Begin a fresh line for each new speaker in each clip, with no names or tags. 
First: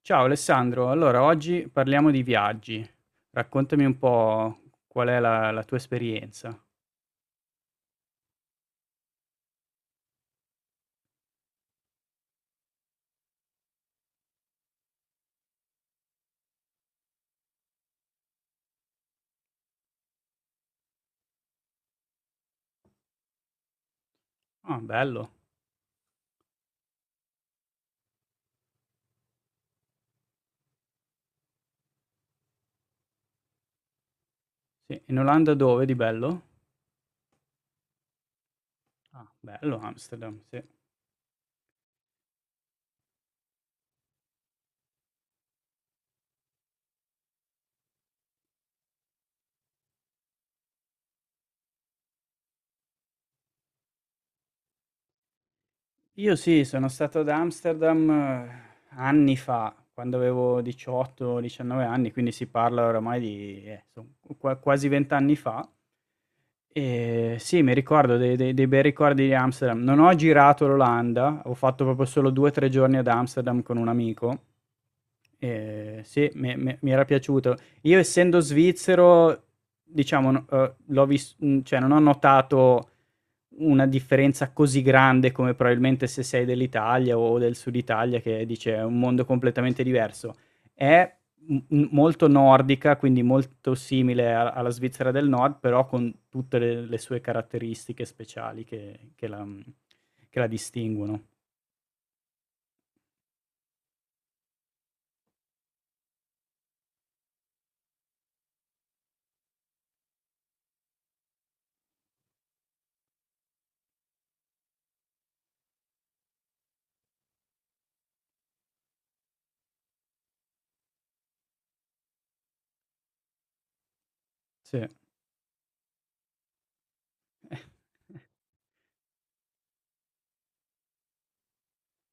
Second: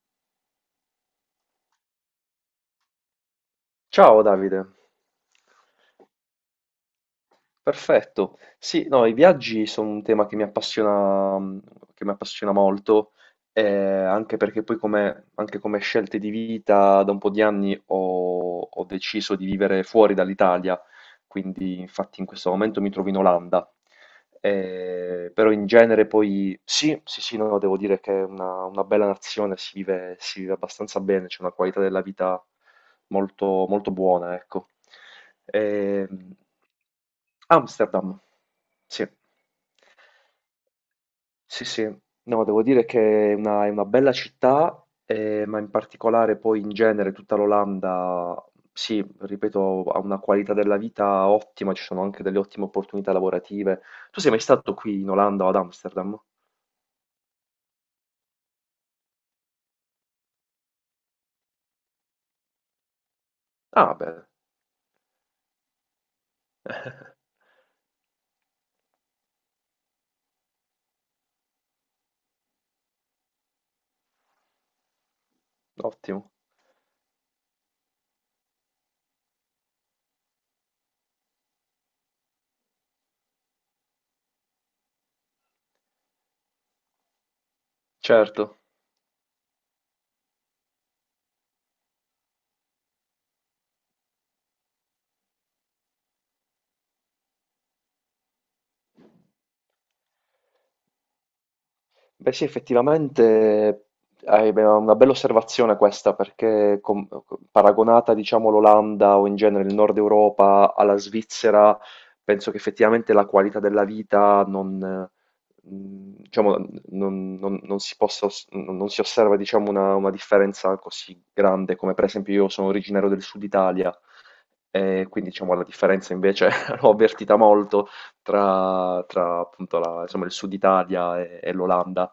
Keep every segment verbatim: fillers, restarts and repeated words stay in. Ciao Alessandro, allora oggi parliamo di viaggi. Raccontami un
Ciao
po'
Davide,
qual è la, la tua esperienza.
perfetto. Sì, no, i viaggi sono un tema che mi appassiona, mm, che mi appassiona molto, eh, anche perché poi come, anche come scelte di vita da un po' di anni ho ho deciso di vivere fuori dall'Italia, quindi infatti in questo momento mi trovo in Olanda.
Ah, bello.
Eh, però in genere poi sì, sì, sì, no, devo dire che è una, una bella nazione, si vive, si vive abbastanza bene, c'è una qualità della vita molto, molto buona, ecco.
Sì, in Olanda dove di
Ehm,
bello?
Amsterdam, sì.
Ah, bello Amsterdam, sì.
Sì, sì, no, devo dire che è una, è una bella città, eh, ma in particolare poi in genere tutta l'Olanda, sì, ripeto, ha una qualità della vita ottima, ci sono anche delle ottime opportunità lavorative. Tu sei mai stato qui in Olanda o ad Amsterdam?
Io sì, sono stato ad Amsterdam, eh, anni fa, quando avevo diciotto, diciannove anni, quindi si parla oramai di, eh,
Ah,
son
beh,
qua quasi venti anni fa. Ehm, sì, mi ricordo, dei dei dei bei ricordi di Amsterdam. Non ho girato l'Olanda, ho fatto proprio solo due, tre giorni ad Amsterdam con un amico. Ehm, sì,
ottimo,
mi mi mi era piaciuto. Io, essendo svizzero, diciamo, no, uhm, l'ho vis mhmm, cioè non ho notato una differenza così grande come probabilmente se sei dell'Italia o del Sud Italia, che
certo.
dice è un mondo completamente diverso. È m- molto nordica, quindi molto simile a- alla Svizzera del Nord, però con tutte le, le sue caratteristiche speciali che, che la, che la distinguono.
Beh sì, effettivamente hai be- una bella osservazione questa, perché com- paragonata, diciamo, l'Olanda o in genere il Nord Europa alla Svizzera, penso che effettivamente la qualità della vita non, eh, mh, diciamo, non- non- non si possa, os- non non si osserva, diciamo, una, una differenza così grande, come per esempio io sono originario del Sud Italia,
Sì. Eh,
e quindi, diciamo, la differenza invece l'ho avvertita molto tra, tra, appunto la- insomma, il sud Italia e, e l'Olanda.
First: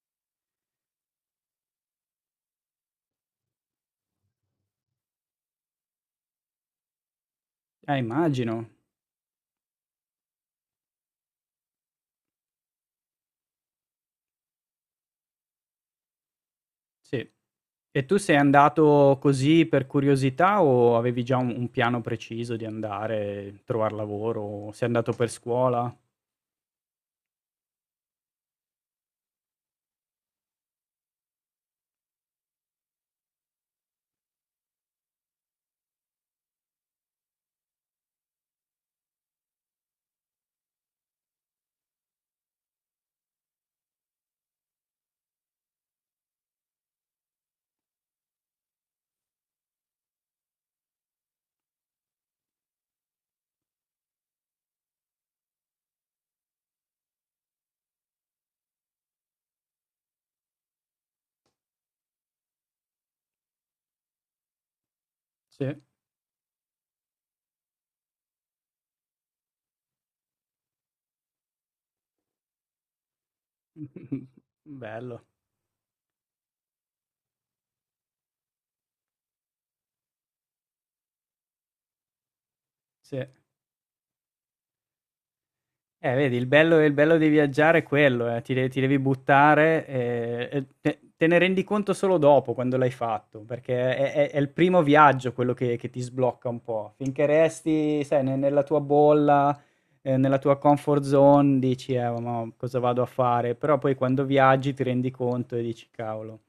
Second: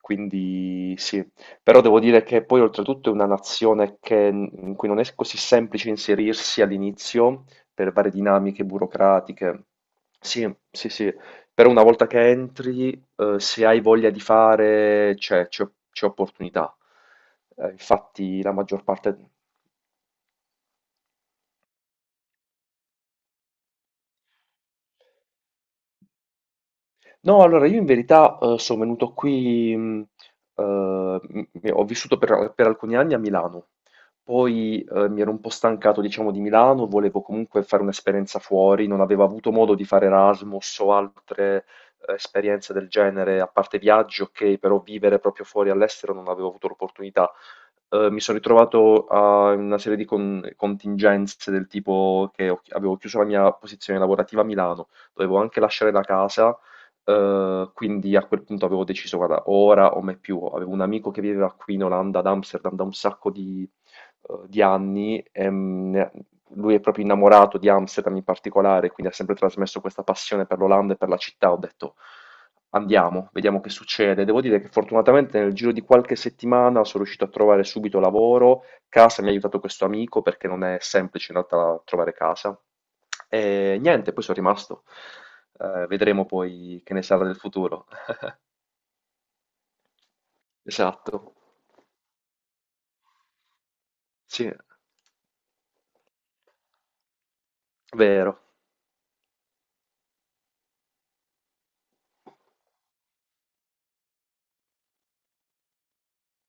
Quindi sì, però devo dire che poi oltretutto è una nazione che- in cui non è così semplice inserirsi all'inizio per
eh,
varie dinamiche
immagino.
burocratiche. Sì, sì, sì, però una volta che entri, eh, se hai voglia di fare, c'è c'è- c'è opportunità.
Sì.
Eh,
E tu sei
infatti la maggior
andato
parte...
così per curiosità o avevi già un, un piano preciso di andare, trovare lavoro? Sei andato per scuola?
No, allora io in verità eh, sono venuto qui, mh, eh, m- m- ho vissuto per, per alcuni anni a Milano, poi eh, mi ero un po' stancato, diciamo, di Milano, volevo comunque fare un'esperienza fuori, non avevo avuto modo di fare Erasmus o altre eh, esperienze del genere, a parte viaggi, ok, però vivere proprio fuori all'estero non avevo avuto l'opportunità. Eh, mi sono ritrovato a una serie di con- contingenze del tipo che ho- avevo chiuso la mia posizione lavorativa a Milano, dovevo anche lasciare la casa. Ehm, quindi a quel punto avevo deciso, guarda, ora o mai più. Avevo un amico che viveva qui in Olanda, ad Amsterdam, da un sacco di, eh, di anni. E,
Sì.
mm, ne- lui è proprio innamorato di Amsterdam in particolare, quindi ha sempre trasmesso questa passione per l'Olanda e per la città. Ho detto, andiamo, vediamo che succede.
Mh-mh-mh.
Devo dire che
Bello,
fortunatamente nel giro di qualche settimana sono riuscito a trovare subito lavoro. Casa mi ha aiutato questo amico perché non è semplice in realtà trovare casa.
sì.
E niente, poi sono rimasto. Eh,
Eh,
vedremo
vedi, il bello
poi
il
che ne
bello
sarà
di
del
viaggiare è
futuro.
quello, eh, ti de ti devi buttare, ehm, e te
Esatto,
te ne rendi conto solo dopo, quando l'hai fatto, perché è è è il
sì,
primo viaggio quello che che ti sblocca un po'. Finché resti, sai, ne
vero.
nella tua bolla, ehm, nella tua comfort zone, dici: "Eh, ma cosa vado a fare?" Però poi quando viaggi ti rendi conto e dici: "Cavolo."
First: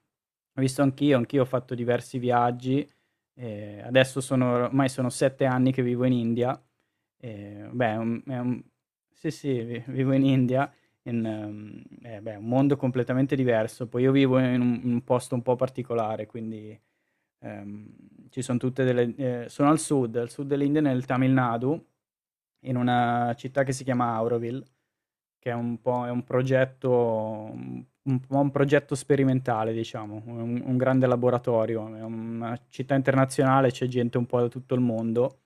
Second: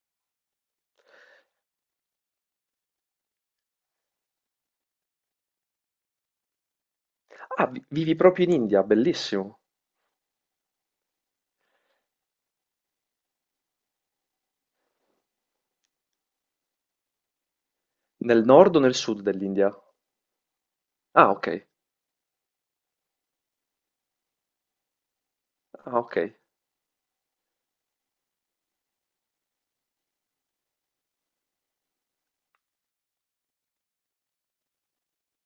Ho visto anch'io, anch'io ho fatto diversi viaggi. Ehm, adesso, sono ormai sono sette anni che vivo in India.
Ah,
Ehm,
vi-
beh, è
vivi
un è
proprio in
un
India,
sì,
bellissimo.
sì, vi vivo in India. In mhmm, eh beh, è un mondo completamente diverso. Poi io vivo in un in un posto un po' particolare, quindi Ehm, ci
Nel
son
nord
tutte
o nel
delle
sud
ehm, sono
dell'India?
al sud, al sud dell'India, nel
Ah,
Tamil
ok.
Nadu, in una città che si chiama Auroville, che è un
Ah,
po' è
ok.
un progetto un un po' un progetto sperimentale, diciamo, un un grande laboratorio. È una città internazionale, c'è gente un po' da tutto il mondo,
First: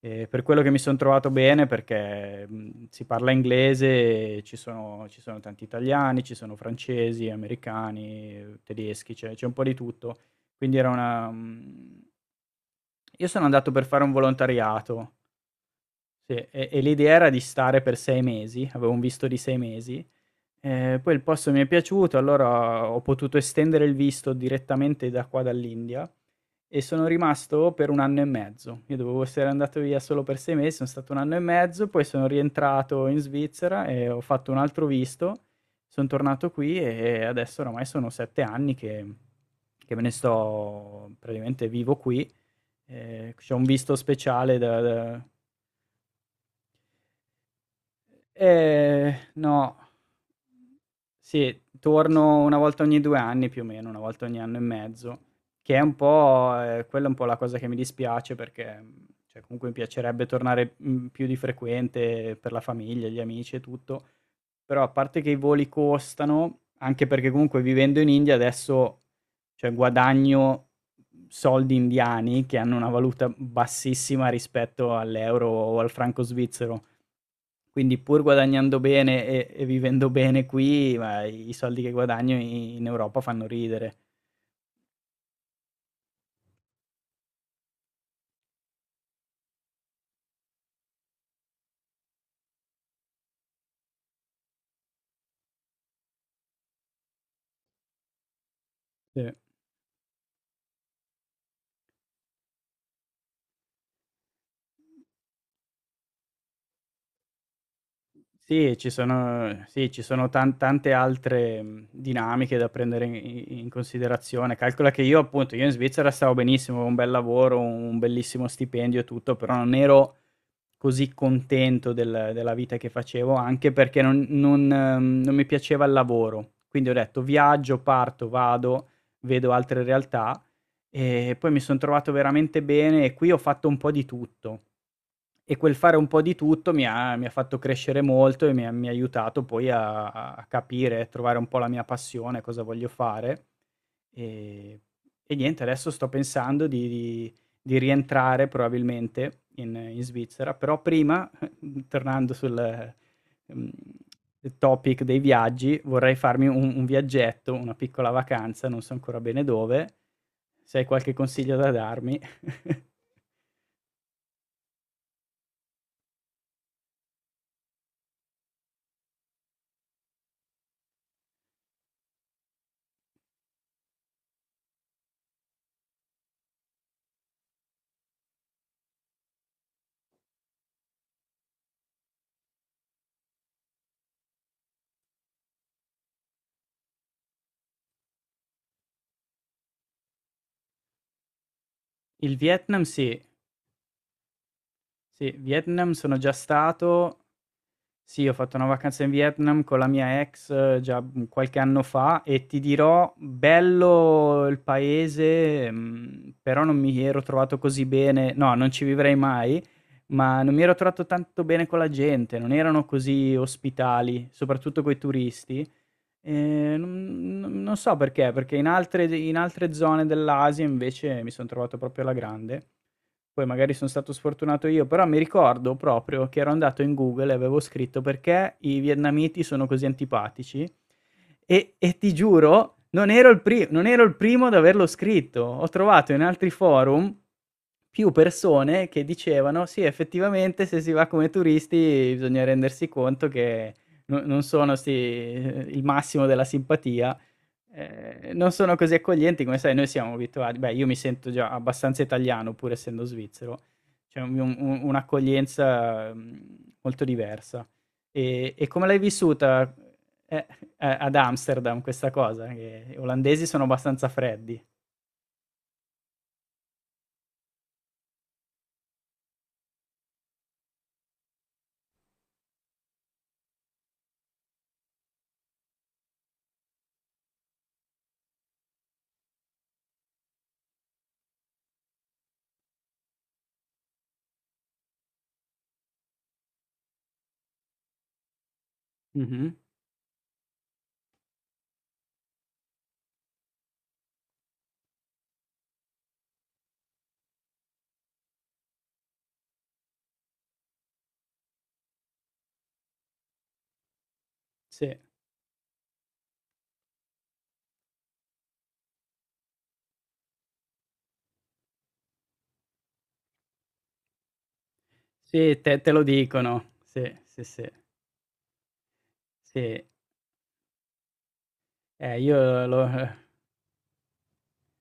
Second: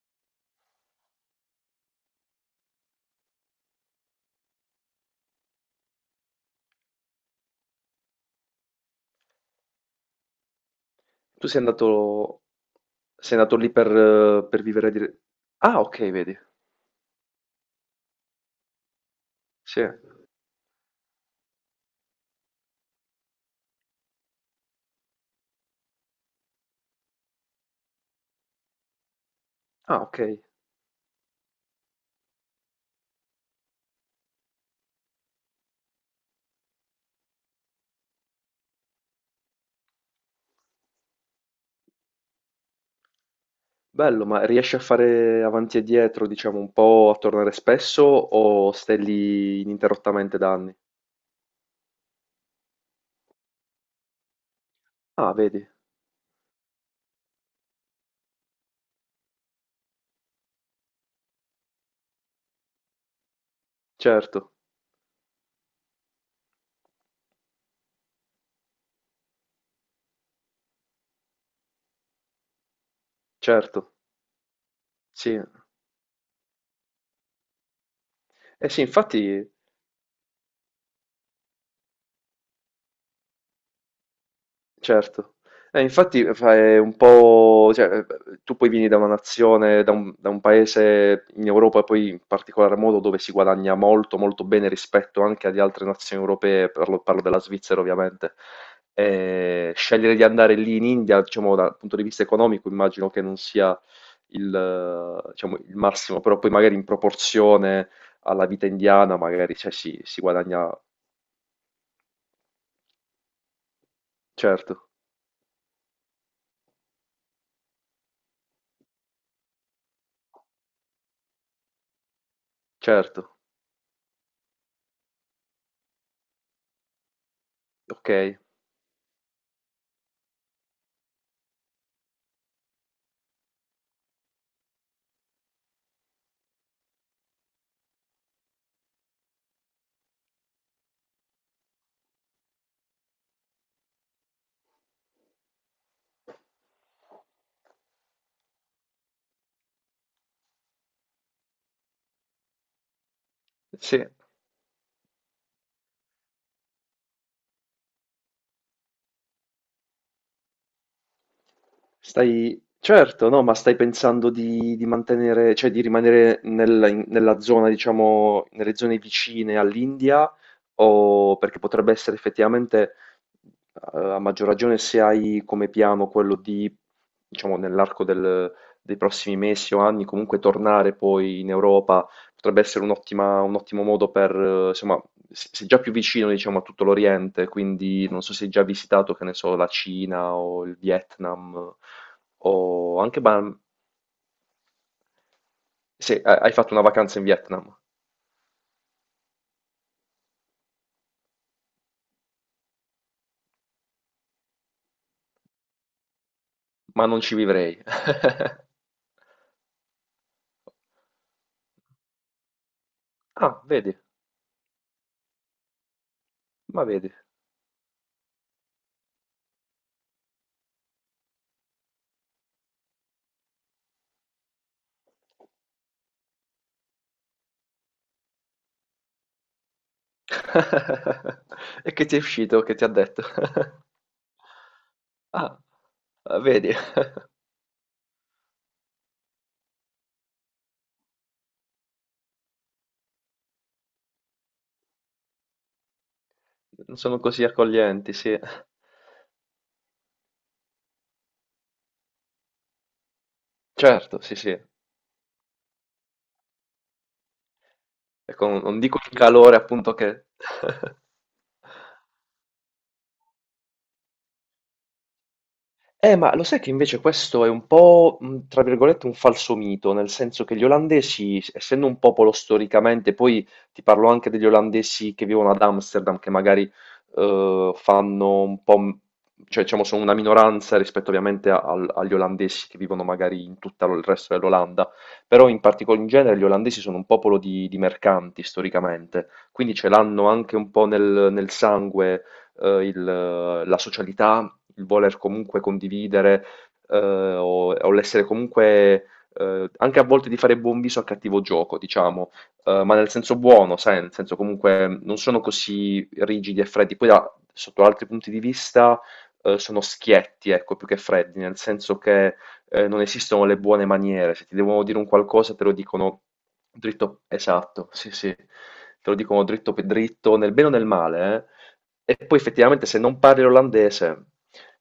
e per quello che mi son trovato bene, perché mhmm, si parla inglese, e ci sono ci sono tanti italiani, ci sono francesi, americani, tedeschi, c'è c'è un po' di tutto. Quindi era una
Tu sei
mhmm,
andato,
io
sei
sono
andato
andato
lì
per
per,
fare un
eh, per vivere
volontariato.
dire- Ah, ok,
Sì,
vedi.
e e l'idea era di stare per sei mesi, avevo un visto di sei
Sì.
mesi. Ehm, poi il posto mi è piaciuto, allora ho potuto estendere il visto direttamente da qua dall'India, e sono rimasto per un anno e mezzo. Io dovevo essere andato via
Ah, ok.
solo per sei mesi, sono stato un anno e mezzo, poi sono rientrato in Svizzera e ho fatto un altro visto, son tornato qui, e adesso oramai sono sette anni che che me ne sto praticamente, vivo qui. Ehm, c'ho un visto
Bello, ma
speciale
riesci a
da da
fare avanti e dietro, diciamo, un po' a tornare spesso o stai
Eh,
lì
no.
ininterrottamente da anni?
Sì, torno una volta ogni due anni più o meno, una volta ogni anno e mezzo,
Ah, vedi.
che è un po'... ehm, quella è un po' la cosa che mi dispiace, perché mhmm, cioè comunque mi piacerebbe tornare mhmm, più di frequente, per la famiglia, gli amici e tutto.
Certo,
Però, a parte che i voli costano, anche perché comunque, vivendo in India adesso, cioè guadagno soldi indiani, che hanno una valuta
certo.
bassissima rispetto
Sì.
all'euro o al franco svizzero. Quindi, pur
Eh
guadagnando
sì,
bene
infatti...
e e vivendo bene qui, ma i soldi che guadagno in in Europa fanno ridere.
Certo. Eh, infatti fa- è un po', cioè, eh, tu poi vieni da una nazione, da un, da un paese in Europa, poi in particolar modo dove si guadagna molto, molto bene rispetto anche ad altre nazioni europee, parlo, parlo della Svizzera ovviamente.
Sì.
Eh, scegliere di andare lì in India, diciamo, dal punto di vista economico, immagino che non sia il, eh, diciamo, il massimo, però poi magari in proporzione alla vita
Sì, ci
indiana, magari,
sono,
cioè,
sì,
si,
ci
si
sono tan
guadagna,
tante altre mhmm, dinamiche da prendere in i in considerazione.
certo,
Calcola che io appunto io in Svizzera stavo benissimo, avevo un bel lavoro, un bellissimo stipendio e tutto, però non ero così contento del della vita che facevo,
certo,
anche perché non non ehm, non mi piaceva il lavoro. Quindi ho detto: "Viaggio,
ok.
parto, vado, vedo altre realtà", e poi mi son trovato veramente bene, e qui ho fatto un po' di tutto. E quel fare un po' di tutto mi ha mi ha fatto crescere molto, e mi ha mi ha aiutato poi a a capire e trovare un po' la mia passione, cosa voglio fare. Ehm, e niente, adesso sto pensando di di di rientrare probabilmente in in Svizzera, però prima, tornando sul mhmm,
Sì.
topic dei viaggi, vorrei farmi un un viaggetto, una piccola vacanza, non so ancora bene dove. Se hai qualche consiglio da darmi.
Stai certo, no, ma stai pensando di di mantenere cioè di rimanere nel in nella zona, diciamo nelle zone vicine all'India, o perché potrebbe essere effettivamente, uhm, a maggior ragione se hai come piano quello di diciamo nell'arco del dei prossimi mesi o anni comunque tornare poi in Europa. Potrebbe essere un'ottima un ottimo modo per eh, insomma, s sei già più vicino diciamo a tutto l'Oriente, quindi non so se hai già visitato, che ne so, la Cina o il Vietnam
Il Vietnam,
o anche
sì.
ban
Sì, Vietnam
se
sono già
ha hai fatto una
stato.
vacanza in Vietnam,
Sì, ho fatto una vacanza in Vietnam con la mia ex, eh, già, mhmm, qualche anno fa, e ti dirò, bello il paese, mhmm, però non mi
ma non
ero
ci
trovato
vivrei.
così bene, no, non ci vivrei mai, ma non mi ero trovato tanto bene con la gente, non erano così
Ah, vedi,
ospitali, soprattutto coi turisti. Ehm,
ma vedi.
non non non so perché. Perché in altre in altre zone dell'Asia invece mi son trovato proprio alla grande. Poi magari son stato sfortunato io, però mi ricordo proprio che ero andato in Google e avevo scritto: "Perché i vietnamiti sono così antipatici?" E
E
e
che
ti
ti è uscito? Che
giuro,
ti ha
non
detto?
ero il pri non ero il primo ad averlo scritto.
Ah,
Ho trovato in altri
vedi,
forum più persone che dicevano: "Sì, effettivamente se si va come turisti bisogna rendersi conto che no, non sono, sì, il massimo della simpatia,
sono così accoglienti,
ehm,
sì.
non sono così accoglienti come, sai, noi siamo abituati." Beh, io mi sento già abbastanza italiano pur essendo svizzero,
Certo,
c'è
sì,
un-
sì.
un- un'accoglienza mhmm, molto diversa.
Ecco,
E
non
e
non
come l'hai
dico il calore
vissuta,
appunto che
eh, a ad Amsterdam, questa cosa? Che gli olandesi sono abbastanza freddi.
Eh, ma lo sai che invece questo è un po', mh, tra virgolette, un falso mito, nel senso che gli olandesi, s- essendo un popolo storicamente, poi ti parlo anche degli olandesi che vivono ad Amsterdam, che magari eh, fanno un po', m- cioè diciamo sono una minoranza rispetto ovviamente a- al- agli olandesi che vivono magari in tutto il resto dell'Olanda, però in particolare in genere gli olandesi sono un popolo di, di mercanti storicamente,
Mh-mh.
quindi ce l'hanno anche un po' nel, nel sangue eh, il- la socialità, il voler comunque condividere, eh, o, o l'essere comunque, eh, anche a volte di fare buon viso al cattivo gioco, diciamo, eh, ma nel senso buono, sai, nel senso comunque
Sì,
non sono così rigidi e freddi. Poi da- sotto altri punti di vista eh, sono schietti, ecco, più che freddi, nel senso che eh, non esistono le buone maniere. Se ti devono dire un qualcosa,
sì,
te lo
te te lo
dicono
dicono. Sì,
dritto,
sì, sì,
esatto, sì, sì, te lo dicono dritto
sì.
per dritto, nel bene o nel male, eh.
Eh,
E poi
io lo
effettivamente se non parli l'olandese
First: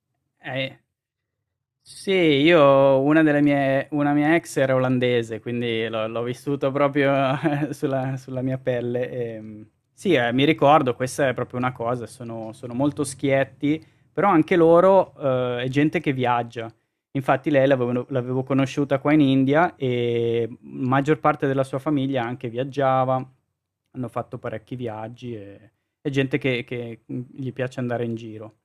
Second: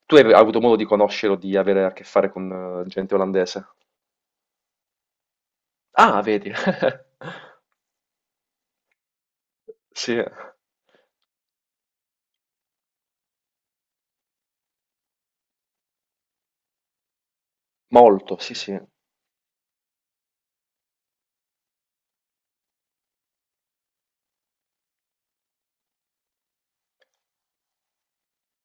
tu hai hai avuto modo
eh
di conoscere o di avere a che
Sì,
fare con eh,
io
gente
una delle
olandese?
mie una mia ex era olandese, quindi l'ho l'ho
Ah, vedi.
vissuto proprio sulla sulla mia pelle. Ehm, sì,
Sì,
eh, mi ricordo, questa è proprio una cosa, sono sono molto schietti, però anche loro, ehm, è gente che viaggia. Infatti lei l'avevano
molto,
l'avevo
sì, sì.
conosciuta qua in India, e maggior parte della sua famiglia anche viaggiava, hanno fatto parecchi viaggi, e è gente che che, mhmm, gli piace andare in giro.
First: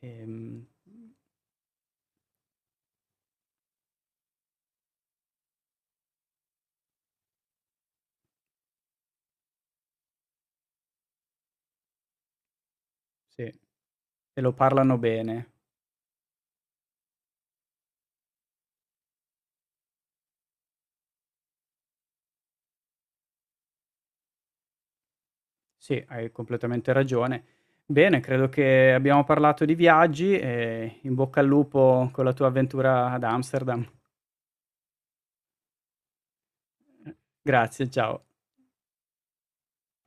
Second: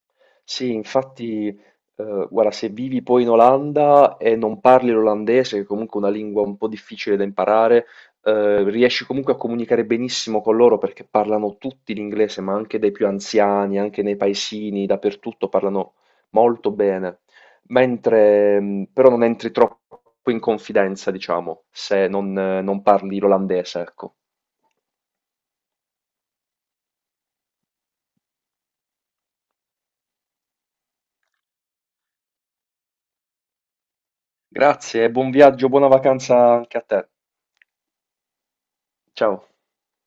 Ehm
Sì, infatti, eh, guarda, se vivi poi in Olanda e non parli l'olandese, che è comunque una lingua un po' difficile da imparare, eh, riesci comunque a comunicare benissimo con loro perché parlano tutti l'inglese, ma anche dai più
Sì,
anziani, anche nei
te lo
paesini,
parlano
dappertutto
bene.
parlano molto bene. Mentre, mh, però non entri troppo in confidenza, diciamo, se non, eh, non parli l'olandese, ecco.
Sì, hai completamente ragione. Bene, credo che abbiamo parlato di viaggi, e in bocca al lupo con la tua avventura ad Amsterdam.
Grazie, buon viaggio, buona vacanza anche a te.
Grazie, ciao.
Ciao.